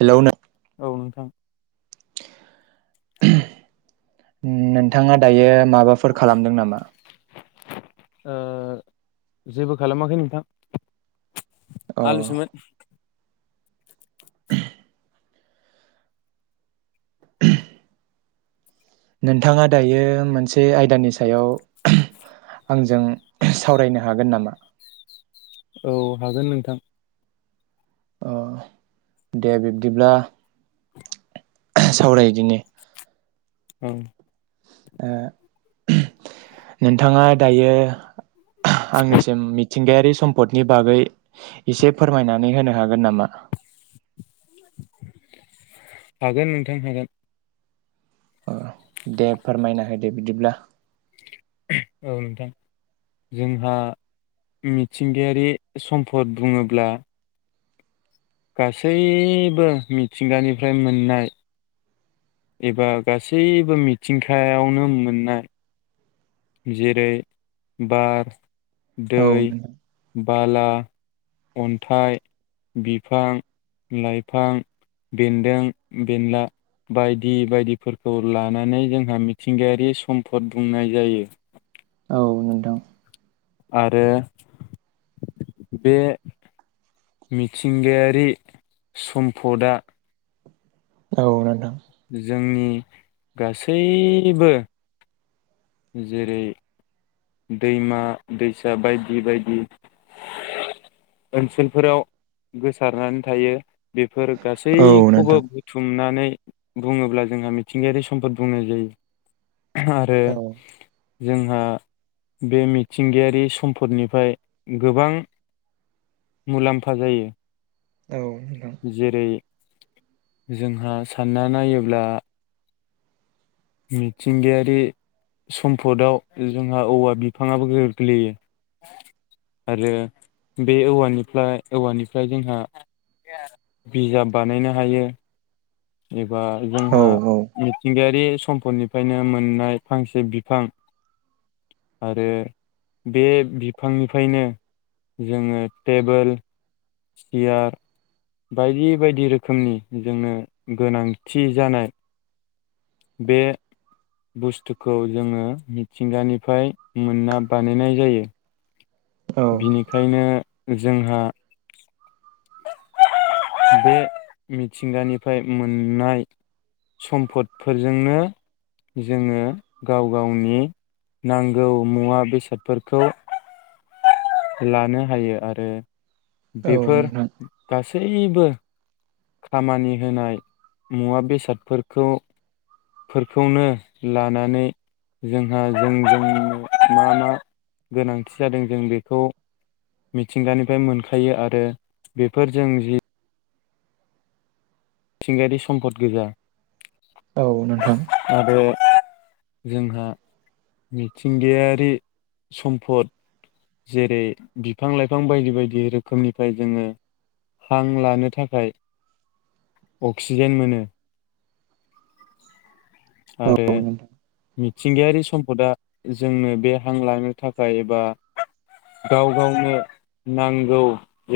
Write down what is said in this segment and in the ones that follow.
Hello नों औ नोंथां नोंथाङा दायो माबाफोर खालामदों नामा? ओ जेबो खालामाखै नोंथां। अ आलु सोमोन [inaudible] नोंथाङा दायो मोनसे आयदानि सायाव आंजों सावरायनो हागोन नामा? औ हागोन नोंथां। अ दे बिब्दिब्ला सावरायदिनि औ ओ नोंथाङा दायो आंनिसिम मि थिंगायारि सम्पदनि बागै एसे फोरमायनानै होनो हागोन नामा? हागोन नोंथां हागोन। अ दे फोरमायना हो दे बिदिब्ला औ नोंथां जोंहा मिथिंगायारि सम्पद बुङोब्ला गासैबो मिथिंगानिफ्राय मोननाय एबा गासैबो मिथिंगायावनो मोननाय जेरै बार दै औ बाला, अन्थाइ, बिफां, लाइफां, बेन्दों बेनला बायदि बायदिफोरखौ लानानै जोंहा मिथिंगायारि सम्फद बुंनाय जायो। नोंथां आरो बे मिथिंगायारि सम्पदआ औ नोंथां जोंनि गासैबो जेरै दैमा दैसा बायदि बायदि ओनसोलफोराव गोसारनानै थायो बे फोर औ गासैखौबो नोंथां बुथुमनानै बुङोब्ला जोंहा मिथिंगायारि सम्पद बुंनाय जायो। आरो औ जोंहा बे मिथिंगायारि सम्पदनिफ्राय गोबां मुलाम्फा जायो। नोंथां जेरै जोंहा सानना नायोब्ला मिथिंगायारि सम्फदाव जोंहा औवा बिफाङाबो गोग्लैयो आरो बे औवानिफ्ला औवानिफ्राय जोंहा बिजाब बानायनो हायो। एबा औ जोंहा मिथिंगायारि सम्पदनिफ्रायनो मोननाय फांसे बिफां आरो बे बिफांनिफ्रायनो जोङो टेबोल सियार बायदि बायदि रोखोमनि जोंनो गोनांथि जानाय बे बुस्थुखौ जोङो मिथिंगानिफ्राय मोनना बानायनाय जायो। नोंथां औ बिनिखायनो जोंहा बे मिथिंगानिफ्राय मोननाय सम्पदफोरजोंनो जोङो गाव गावनि नांगौ मुवा बेसादफोरखौ लानो हायो आरो औ बेफोर नोंथां गासै जैबो खामानि होनाय मुवा बेसादफोरखौ फोरखौनो लानानै जोंहा जोंजोंनो मा मा गोनांथि जादों जों बेखौ मिथिंगानिफ्राय मोनखायो आरो बेफोरजों जि थिंगारि सम्पद गोजा औ नोंथां आरो जोंहा मिथिंगायारि सम्फद जेरै बिफां लाइफां बायदि बायदि रोखोमनिफ्राय जोंङो हां लानो थाखाय अक्सिजेन मोनो औ आरो नोंथां मिथिंगायारि सम्पदा जोंनो बे हां लानो थाखाय एबा गाव गावनो नांगौ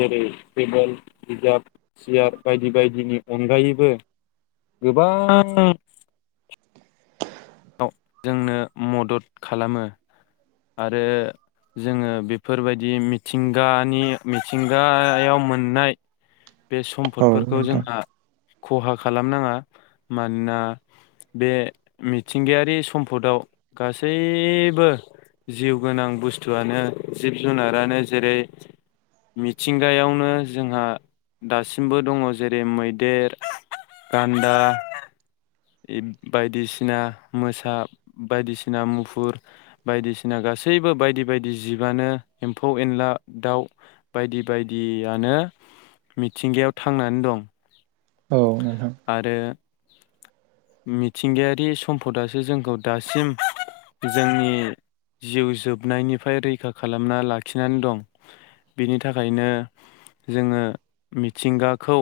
जेरै टेबोल बिजाब सियार बायदि बायदिनि अनगायैबो गोबां जोंनो मदद खालामो आरो जोंङो बेफोरबायदि मिथिंगानि मिथिंगायाव मोननाय बे औ सम्फदफोरखौ नोंथां जोंहा खहा खालामनांङा मानोना बे मिथिंगायारि सम्पदाव गासैबो जिउ गोनां बुस्थुआनो जिब जुनारानो जेरै मिथिंगायावनो जोंहा दासिमबो दङ जेरै मैदेर गान्दा बायदिसिना मोसा बायदिसिना मुफुर बायदिसि ना गासैबो बायदि बायदि जिबआनो एम्फौ एनला दाउ बायदि बायदियानो मिथिंगायाव थांनानै दं औ नोंथां आरो मिथिंगायारि सम्पदासो जोंखौ दासिम जोंनि जिउ जोबनायनिफ्राय रैखा खालामना लाखिनानै दं बेनि थाखायनो जोंङो मिथिंगाखौ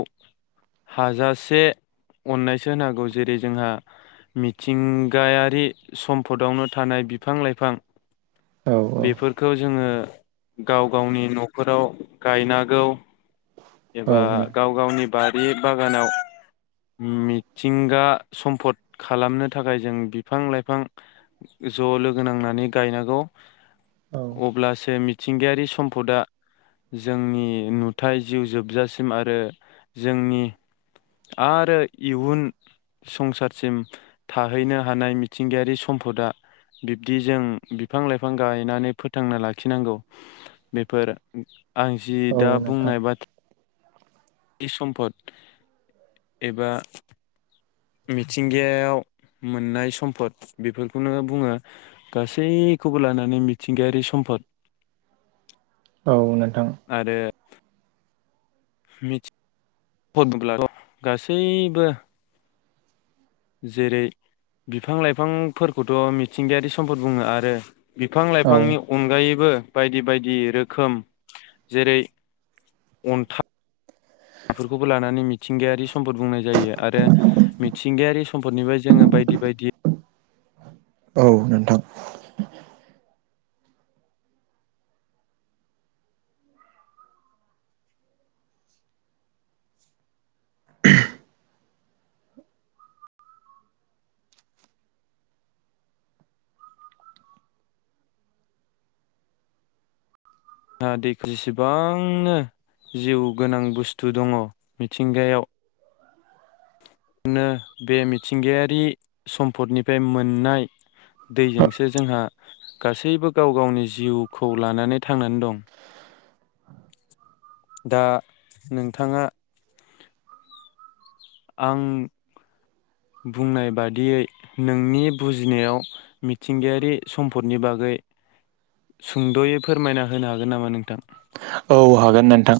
हाजासे अननायसो होनागौ जेरै जोंहा मिथिंगायारि सम्पदावनो थानाय बिफां लाइफां औ औ बेफोरखौ जोंङो गाव गावनि नखराव गायनांगौ औ एबा नोंथां गाव गावनि बाद बे बागानाव मिथिंगा सम्फद खालामनो थाखाय जों बिफां लाइफां ज' लोगो नांनानै गायनांगौ औ अब्लासो मि मिथिंगायारि सम्पदा जोंनि नुथाय जिउ जोबजासिम आरो जोंनि आरो इयुन संसारसिम थाहैनो हानाय मिथिंगायारि सम्फदा बिब्दि जों बिफां लाइफां गायनानै फोथांना लाखिनांगौ बेफोर आं जि दा औ नोंथां बुंनाय बा इ सम्पद एबा मिथिंगायाव मोननाय सम्पद बेफोरखौ नोंङो बुंङो गासैखौबो लानानै मिथिंगायारि सम्पद औ नोंथां मेथि हरनोब्ला' गासैबो आरो जेरै बिफां लाइफांफोरखौथ मिथिंगायारि सम्पद बुंङो आरो बिफां औ लाइफांनि अनगायैबो बायदि बायदि रोखोम जेरै अन्था बेफोरखौबो लानानै मिथिंगायारि सम्पद बुंनाय जायो आरो मिथिंगायारि सम्पदनिफ्राय जोंङो बायदि बायदि औ नोंथां जोंहा दै जेसेबांनो जिउ गोनां बुस्थु दंङ मिथिंगायाव नो बे मिथिंगायारि सम्पदनिफ्राय मोननाय दैजोंसो जोंहा गासैबो गाव गावनि जिउखौ लानानै थांनानै दं दा नोंथाङा आं बुंनाय बादियै नोंनि बुजिनायाव मिथिंगायारि सम्पदनि बागै सुंदयै फोरमायना होनो हागोन नामा नोंथां औ हागोन नोंथां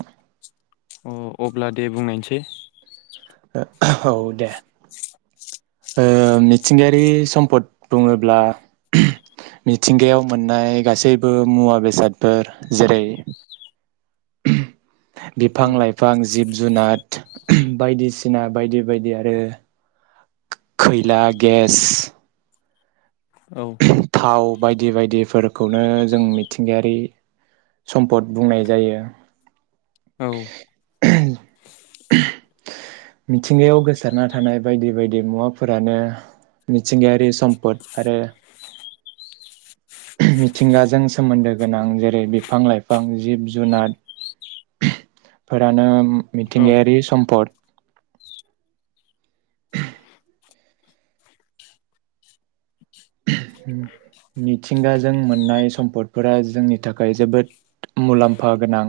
अ अब्ला दे बुंनायथि औ दे ओ मिथिंगायारि सम्पद बुङोब्ला मिथिंगायाव मोननाय गासैबो मुवा बेसादफोर जेरै बिफां औ लाइफां जिब जुनाद बायदिसिना बायदि बायदि आरो खैला गेस औ थाव बायदि बायदिफोरखौनो जों मिथिंगायारि सम्पद बुंनाय जायो औ मिथिंगायाव गोसारना थानाय बायदि बायदि मुवाफोरानो मिथिंगायारि सम्पद आरो मिथिंगाजों सोमोन्दो गोनां जेरै बि फां लाइफां जिब जुनारफोरानो औ मिथिंगायारि सम्पद मिथिंगाजों मोननाय सम्पदफोरा जोंनि थाखाय जोबोद मुलाम्फा गोनां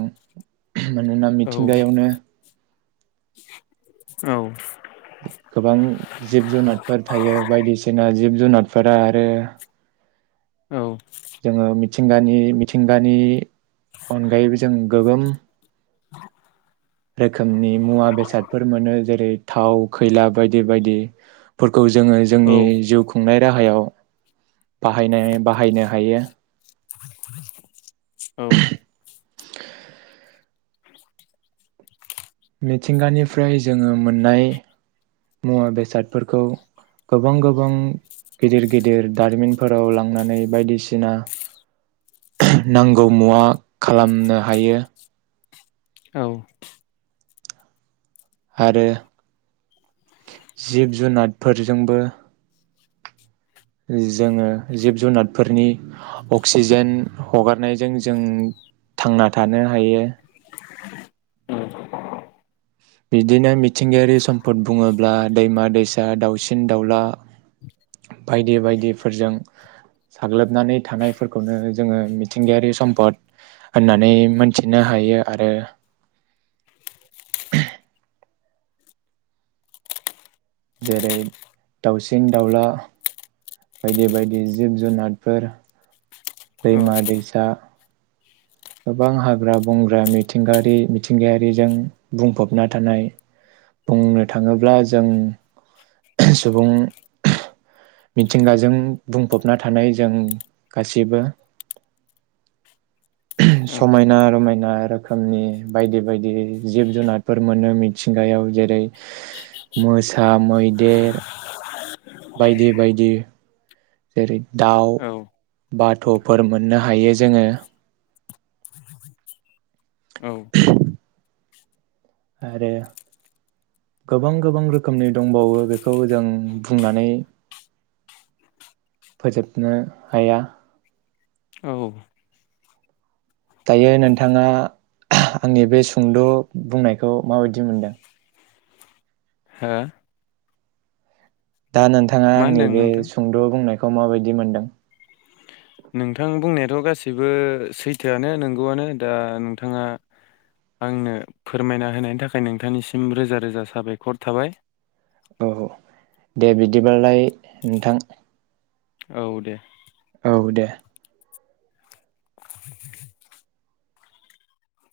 मानोना औ मिथिंगायावनो औ गोबां जिब जुनाद फोर थायो बायदिसिना जिब जुनारफोरा आरो औ जोङो मिथिंगानि मिथिंगानि अनगायैबो जों गोबां रोखोमनि मुवा बेसादफोर मोनो जेरै थाव खैला बायदि बायदिफोरखौ जोङो औ जोंनि जिउ खुंनाय राहायाव बाहायनाय बाहायनो हायो मिथिंगानिफ्राय जोङो मोननाय मुवा बेसादफोरखौ गोबां गोबां गिदिर गिदिर दारिमिनफोराव लांनानै बायदिसिना नांगौ मुवा खालामनो हायो औ आरो जिब जुनादफोरजोंबो जोङो जिब जुनादफोरनि अक्सिजेन हगारनायजों जों थांना थानो हायो बिदिनो मिथिंगायारि सम्पद बुङोब्ला दैमा दैसा दाउसिन दाउला बायदि बायदिफोरजों साग्लोबनानै थानायफोरखौनो जोङो मिथिंगायारि सम्पद होननानै मोनथिनो हायो आरो जेरै दाउसिन दाउला बायदि बायदि जिब जुनादफोर दैमा दैसा गोबां हाग्रा बंग्रा मिथिंगायारि मिथिंगायारिजों बुंफबना थानाय बुंनो थाङोब्ला जों सुबुं मिथिंगाजों बुंफबना थानाय जों गा सैबो समायना रमायना रोखोमनि बायदि बायदि जिब जुनारफोर मोनो मिथिंगायाव जेरै मोसा मैदेर बायदि बायदि जेरै दाउ औ बाथ'फोर मोननो हायो जोङो औ आरो गोबां गोबां रोखोमनि दंबावो बेखौ जों बुंनानै फोजोबनो हाया औ दायो नोंथाङा आंनि बे सुंद बुंनायखौ माबायदि मोनदों हो दा नोंथाङा मा आंनि होनदों बे नोंथां सुंद' बुंनाय खौ माबायदि मोनदों नोंथां बुंनायाथ' गासैबो सैथोआनो नंगौआनो दा नोंथाङा आंनो फोरमायना होनायनि थाखाय नोंथांनिसिम रोजा रोजा साबायखर थाबाय औ दे बिदिबालाय नोंथां। औ दे। औ दे।